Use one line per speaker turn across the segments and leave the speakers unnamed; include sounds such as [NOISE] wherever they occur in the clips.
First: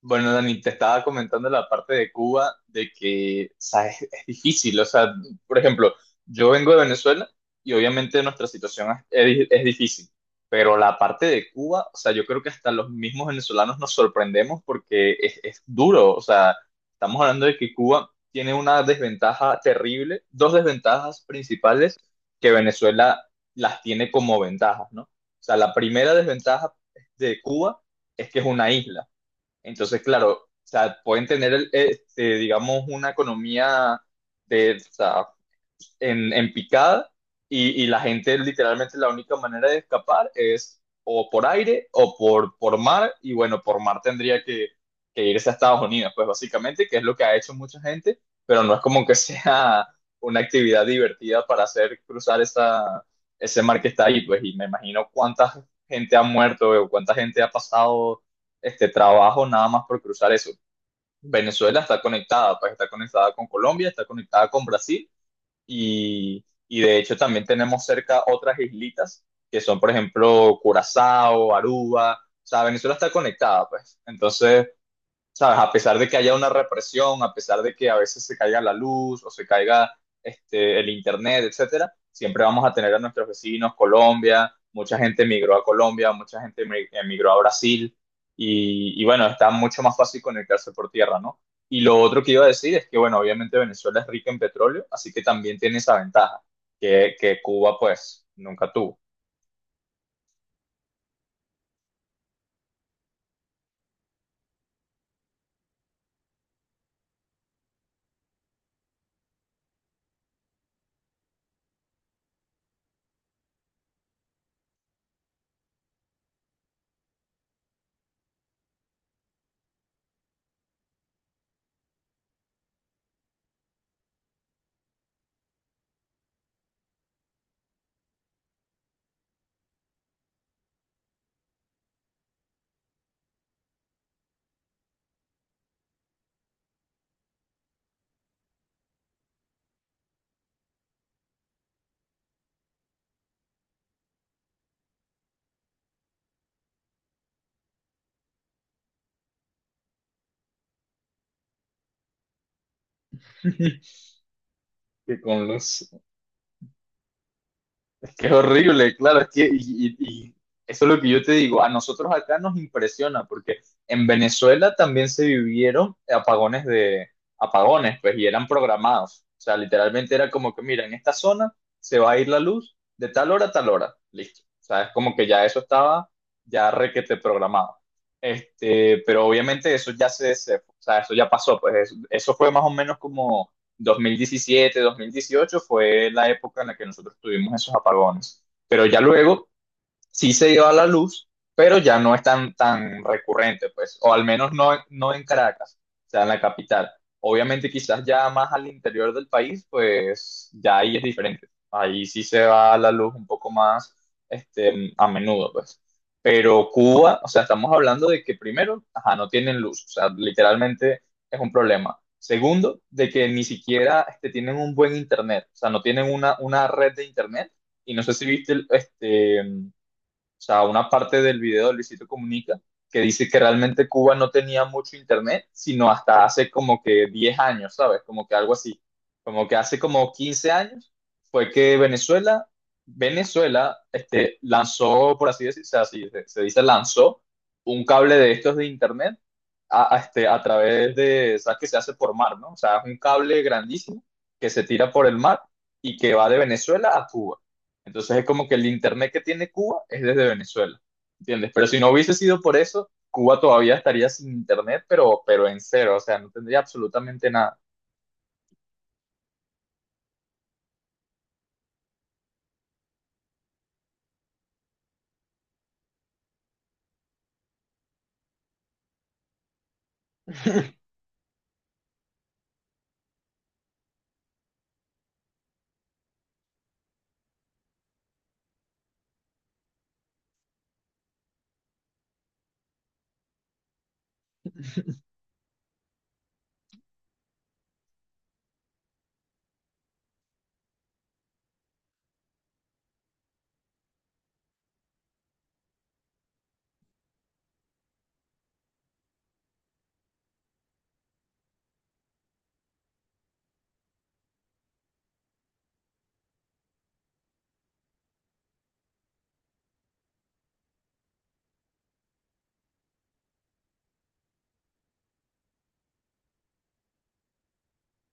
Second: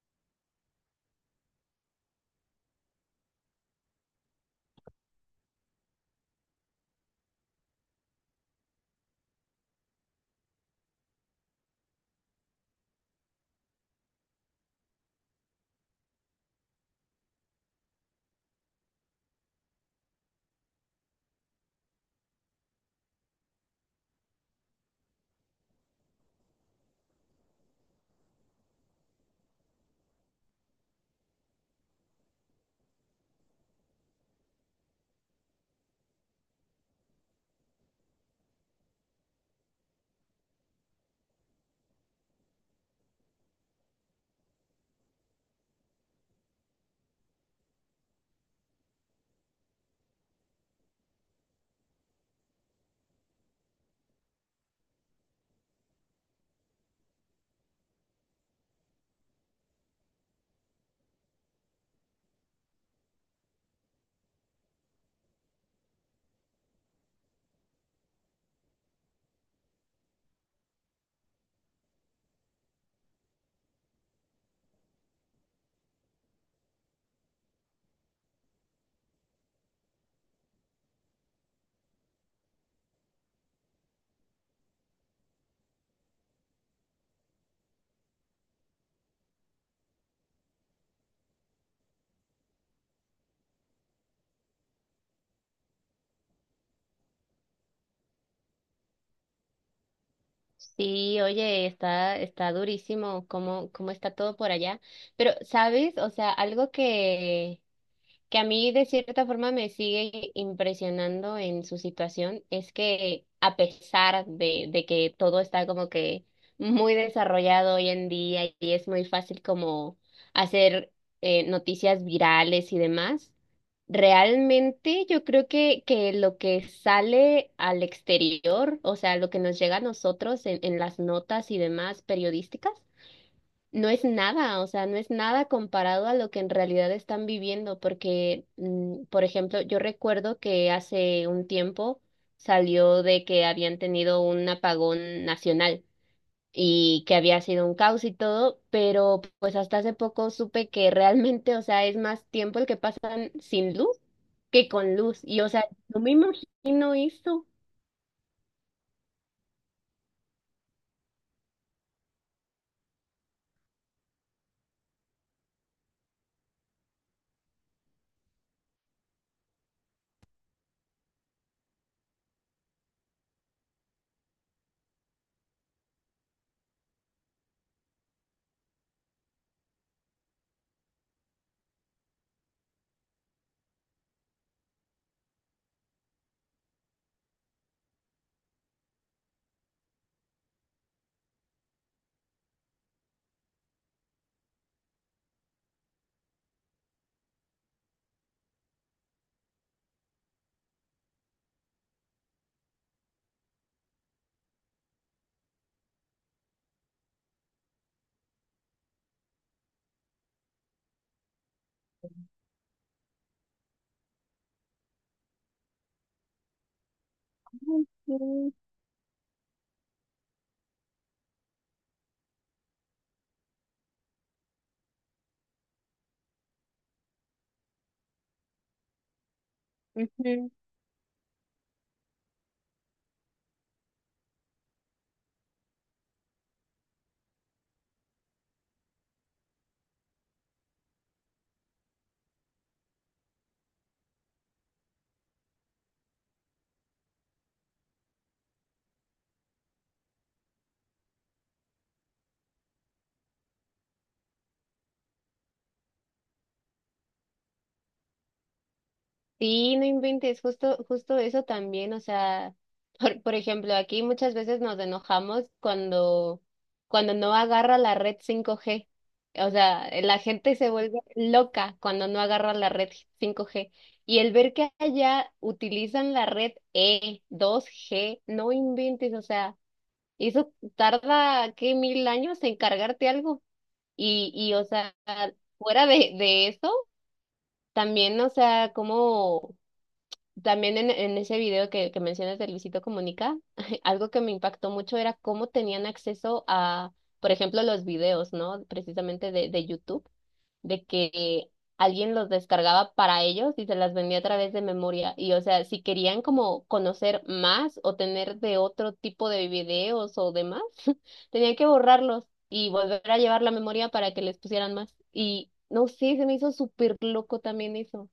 Bueno, Dani, te estaba comentando la parte de Cuba, de que, o sea, es difícil, o sea, por ejemplo, yo vengo de Venezuela y obviamente nuestra situación es difícil, pero la parte de Cuba, o sea, yo creo que hasta los mismos venezolanos nos sorprendemos porque es duro, o sea, estamos hablando de que Cuba tiene una desventaja terrible, dos desventajas principales que Venezuela las tiene como ventajas, ¿no? O sea, la primera desventaja de Cuba es que es una isla. Entonces, claro, o sea, pueden tener, digamos, una economía de, o sea, en picada y, la gente literalmente la única manera de escapar es o por aire o por mar y bueno, por mar tendría que irse a Estados Unidos, pues básicamente, que es lo que ha hecho mucha gente, pero no es como que [LAUGHS] sea una actividad divertida para hacer cruzar esa, ese mar que está ahí, pues y me imagino cuánta gente ha muerto o cuánta gente ha pasado este trabajo nada más por cruzar eso. Venezuela está conectada, pues está conectada con Colombia, está conectada con Brasil y de hecho también tenemos cerca otras islitas que son, por ejemplo, Curazao, Aruba. O sea, Venezuela está conectada, pues. Entonces, ¿sabes? A pesar de que haya una represión, a pesar de que a veces se caiga la luz o se caiga el internet, etcétera, siempre vamos a tener a nuestros vecinos, Colombia, mucha gente emigró a Colombia, mucha gente emigró a Brasil, y bueno, está mucho más fácil conectarse por tierra, ¿no? Y lo otro que iba a decir es que, bueno, obviamente Venezuela es rica en petróleo, así que también tiene esa ventaja que Cuba, pues, nunca tuvo.
Sí, oye, está durísimo cómo está todo por allá. Pero, ¿sabes? O sea, algo que a mí de cierta forma me sigue impresionando en su situación es que a pesar de que todo está como que muy desarrollado hoy en día y es muy fácil como hacer noticias virales y demás, realmente yo creo que lo que sale al exterior, o sea, lo que nos llega a nosotros en las notas y demás periodísticas, no es nada, o sea, no es nada comparado a lo que en realidad están viviendo, porque, por ejemplo, yo recuerdo que hace un tiempo salió de que habían tenido un apagón nacional y que había sido un caos y todo, pero pues hasta hace poco supe que realmente, o sea, es más tiempo el que pasan sin luz
[LAUGHS]
que con
Que
luz, y
con
o sea,
los,
no me imagino eso.
[LAUGHS] es que es horrible, claro, es que y eso es lo que yo te digo, a nosotros acá nos impresiona porque en Venezuela también se vivieron apagones de apagones, pues, y eran programados. O sea, literalmente era como que, mira, en esta zona se va a ir la luz de tal hora a tal hora, listo. O sea, es como que ya eso estaba ya requete programado. Pero obviamente eso ya o sea, eso ya pasó, pues eso fue más o menos como 2017 2018 fue la época en la que nosotros tuvimos esos apagones. Pero ya luego sí se dio a la luz, pero ya no es tan recurrente, pues, o al menos no, no en Caracas, o sea, en la capital. Obviamente quizás ya más al interior del país, pues ya ahí es diferente. Ahí sí se va a la luz un poco más a menudo, pues. Pero Cuba, o sea, estamos hablando de que primero, ajá, no tienen luz, o sea, literalmente es un problema. Segundo, de que ni siquiera tienen un buen internet, o sea, no tienen una red de internet.
Ay,
Y no sé si viste
sí.
o sea, una parte del video de Luisito Comunica que dice que realmente Cuba no tenía mucho internet, sino hasta hace como que 10 años, ¿sabes? Como que algo así. Como que hace como 15
Ujú.
años fue que Venezuela, lanzó, por así decirse, así se dice, lanzó un cable de estos de internet a, a través de, ¿sabes? Que se hace por mar, ¿no? O sea, es un cable grandísimo que se tira por el mar y que va de Venezuela a Cuba. Entonces es como que el internet que tiene Cuba es desde Venezuela, ¿entiendes? Pero si no hubiese sido por eso, Cuba todavía estaría sin internet, pero en cero, o sea, no tendría absolutamente nada.
Sí, no inventes, justo eso también, o sea, [LAUGHS] por ejemplo, aquí muchas veces nos enojamos cuando no agarra la red 5G. O sea, la gente se
[LAUGHS]
vuelve loca cuando no agarra la red 5G. Y el ver que allá utilizan la red E, 2G, no inventes, o sea, eso tarda, ¿qué, 1000 años en cargarte algo? Y o sea, fuera de eso, también, o sea, como también en ese video que mencionas de Luisito Comunica, [LAUGHS] algo que me impactó mucho era cómo tenían acceso a, por ejemplo, los videos, ¿no? Precisamente de YouTube, de que alguien los descargaba para ellos y se las vendía a través de memoria. Y o sea, si querían como conocer más o tener de otro tipo de videos o demás, [LAUGHS] tenían que borrarlos y volver a llevar la memoria para que les pusieran más. Y no sé, se me hizo súper loco también eso.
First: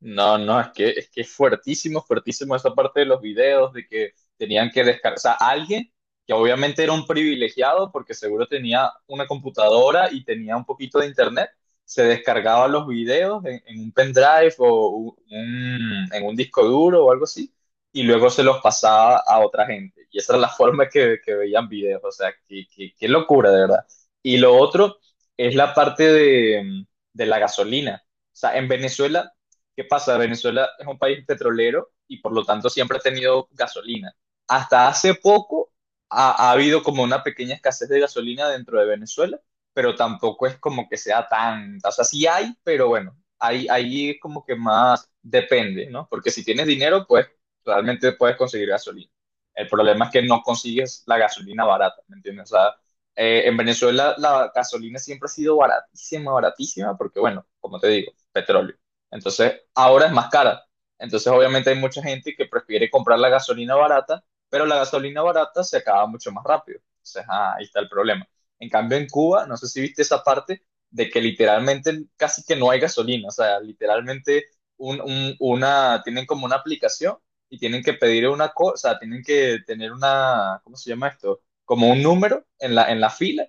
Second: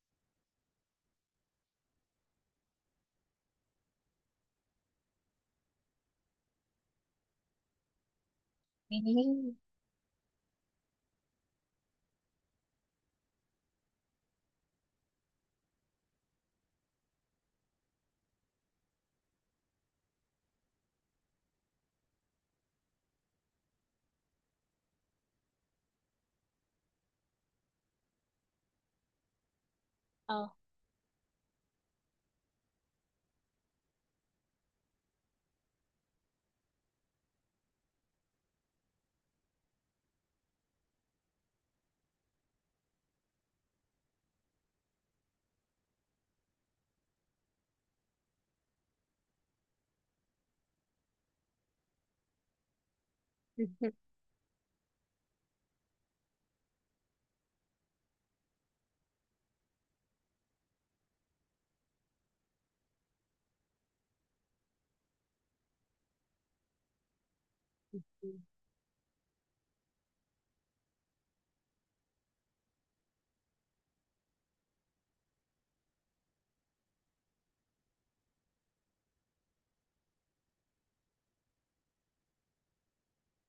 No, no, es que es fuertísimo, fuertísimo esa parte de los videos de que tenían que descargar, o sea, alguien que obviamente era un privilegiado porque seguro tenía una
Sí.
computadora y tenía un poquito de internet, se descargaba los videos en un pendrive o en un disco duro o algo así y luego se los pasaba a otra gente. Y esa era la [LAUGHS] forma que veían videos, o sea, qué locura, de verdad. Y lo otro es la parte de la gasolina. O sea, en Venezuela, ¿qué pasa?
Ah.
Venezuela es un país petrolero y por lo tanto siempre ha tenido gasolina. Hasta hace poco ha habido como una pequeña escasez de gasolina dentro de Venezuela, pero tampoco es como que sea tan, o sea, sí hay, pero bueno, ahí es como que más depende, ¿no? Porque si tienes dinero, pues realmente puedes conseguir gasolina. El problema es que no consigues la gasolina barata, ¿me entiendes? O sea, en Venezuela
[LAUGHS]
la gasolina siempre ha sido baratísima, baratísima, porque bueno, como te digo, petróleo. Entonces, ahora es más cara. Entonces, obviamente hay mucha gente que prefiere comprar la gasolina barata, pero la gasolina barata se acaba mucho más rápido. Entonces, ahí está el problema. En cambio, en Cuba, no sé si viste esa parte de que literalmente casi que no hay gasolina. O sea, literalmente tienen como una aplicación y tienen que pedir una cosa, o sea, tienen que tener una, ¿cómo se llama esto? Como un número en la fila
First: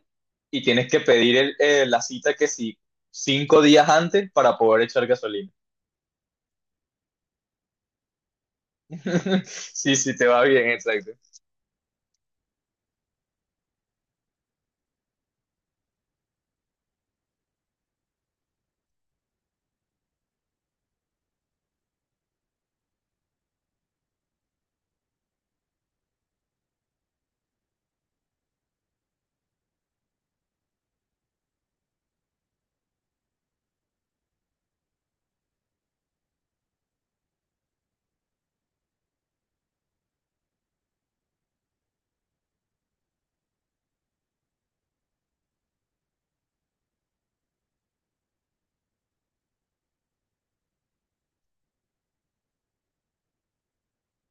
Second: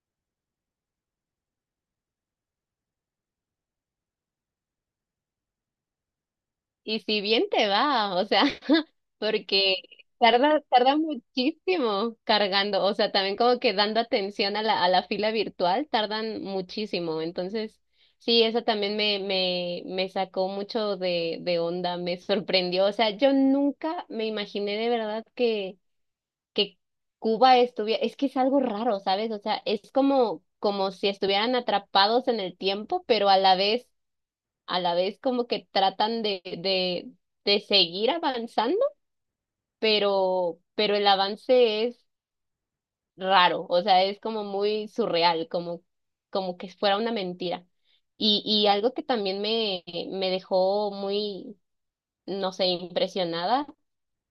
y tienes que pedir la cita que sí, 5 días antes para poder echar gasolina.
Y si bien te va, o sea, [LAUGHS]
[LAUGHS]
porque
Sí, sí, te va bien,
tarda
exacto.
muchísimo cargando, o sea, también como que dando atención a a la fila virtual, tardan muchísimo. Entonces, sí, eso también me sacó mucho de onda, me sorprendió. O sea, yo nunca me imaginé de verdad que Cuba estuviera, es que es algo raro, ¿sabes? O sea, es como, como si estuvieran atrapados en el tiempo, pero a la vez como que tratan de seguir avanzando, pero el avance es raro, o sea, es como muy surreal, como, como que fuera una mentira. Y algo que también me dejó muy, no sé, impresionada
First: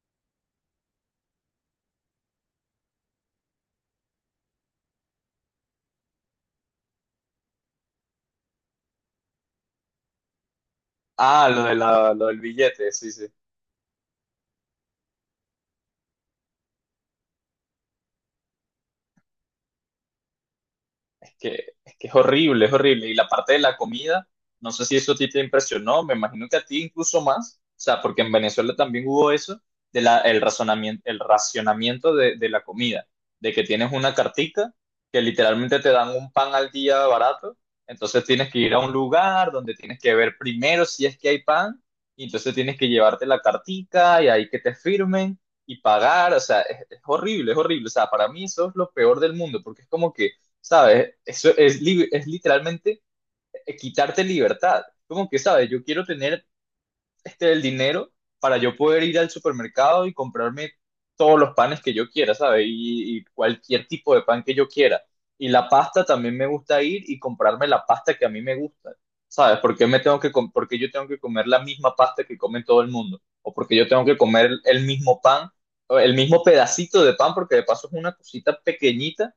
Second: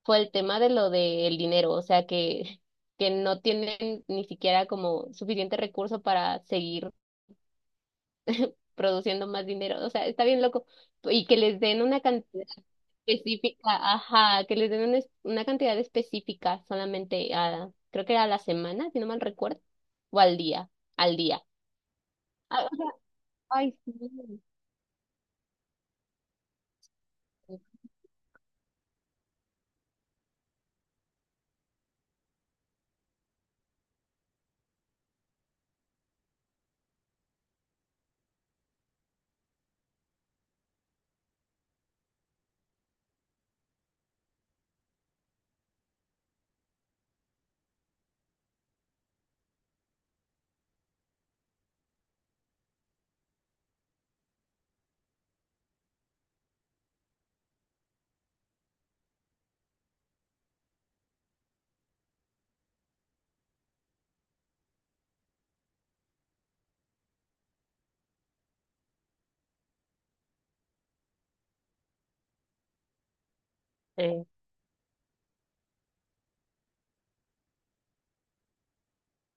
fue el tema de lo del dinero, o sea, que no tienen ni siquiera como suficiente recurso para seguir produciendo más dinero, o sea, está bien loco, y que
Ah,
les
lo de
den una
la, lo del
cantidad
billete, sí, sí.
específica, ajá, que les den una, una cantidad específica solamente a, creo que a la semana, si no mal recuerdo, o al día, al
Es
día.
que, es que es horrible,
Ah,
es
o sea,
horrible. Y la parte de la
ay, sí.
comida, no sé si eso a ti te impresionó, me imagino que a ti incluso más, o sea, porque en Venezuela también hubo eso, de la, el, razonamiento, el racionamiento de la comida, de que tienes una cartica que literalmente te dan un pan al día barato, entonces tienes que ir a un lugar donde tienes que ver primero si es que hay pan, y entonces tienes que llevarte la cartica y ahí que te firmen y pagar, o sea, es horrible, o sea, para mí eso es lo peor del mundo, porque es como que, ¿sabes? Eso es literalmente quitarte libertad. Como que, ¿sabes? Yo quiero tener el dinero para yo poder ir al supermercado y comprarme todos los panes que yo quiera, ¿sabes? Y cualquier tipo de pan que yo quiera. Y la pasta también me gusta ir y comprarme la pasta que a mí me gusta, ¿sabes? ¿Porque me tengo que por qué yo tengo que comer la misma pasta que come todo el mundo? ¿O porque yo tengo que
Sí,
comer el mismo pan, o el mismo pedacito de pan, porque de paso es una cosita pequeñita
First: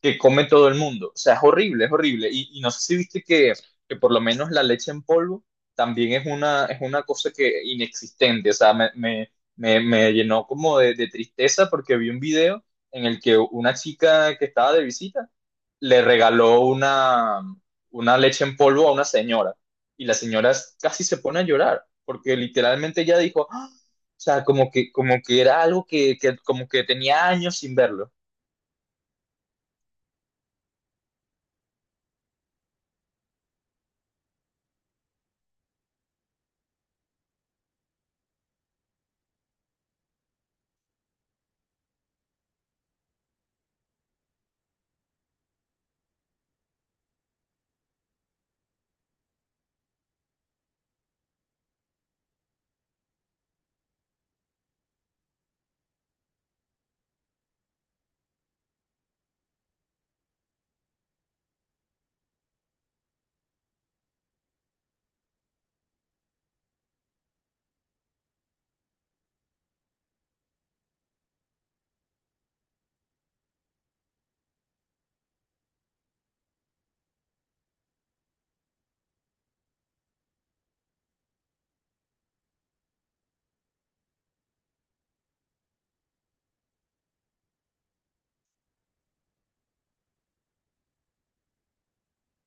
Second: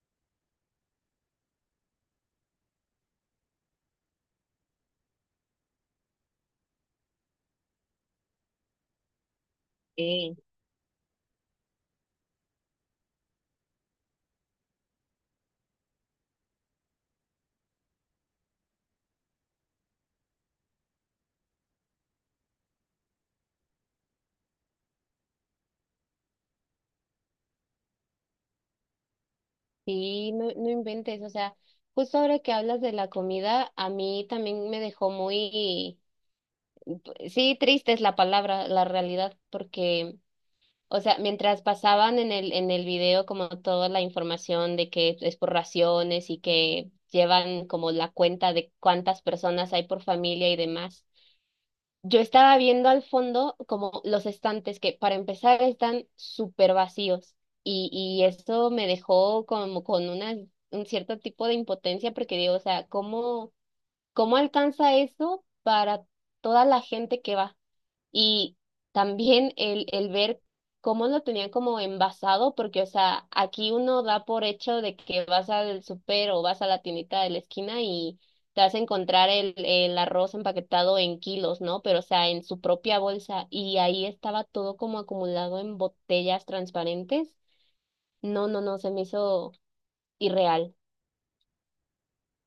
que come todo el mundo? O sea, es horrible, es horrible. Y no sé si viste que por lo menos la leche en polvo también es una cosa que inexistente. O sea, me
sí,
llenó como de tristeza porque vi un video en el que una chica que estaba de visita le regaló una leche en polvo a una señora. Y la señora casi se pone a llorar porque literalmente ella dijo, "Ah", o sea, como que era algo que como que tenía años sin verlo.
sí, no, no inventes, o sea, justo ahora que hablas de la comida, a mí también me dejó muy, sí, triste es la palabra, la realidad, porque o sea, mientras pasaban en el video como toda la información de que es por raciones y que llevan como la cuenta de cuántas personas hay por familia y demás, yo estaba viendo al fondo como los estantes que para empezar están súper vacíos y eso me dejó como con una, un cierto tipo de impotencia porque digo, o sea, ¿cómo, cómo alcanza eso para toda la gente que va? Y también el ver cómo lo tenían como envasado, porque, o sea, aquí uno da por hecho de que vas al súper o vas a la tiendita de la esquina y te vas a encontrar el arroz empaquetado en kilos, ¿no? Pero, o sea, en su propia bolsa. Y ahí estaba todo como acumulado en botellas transparentes. No, no, no, se me hizo irreal.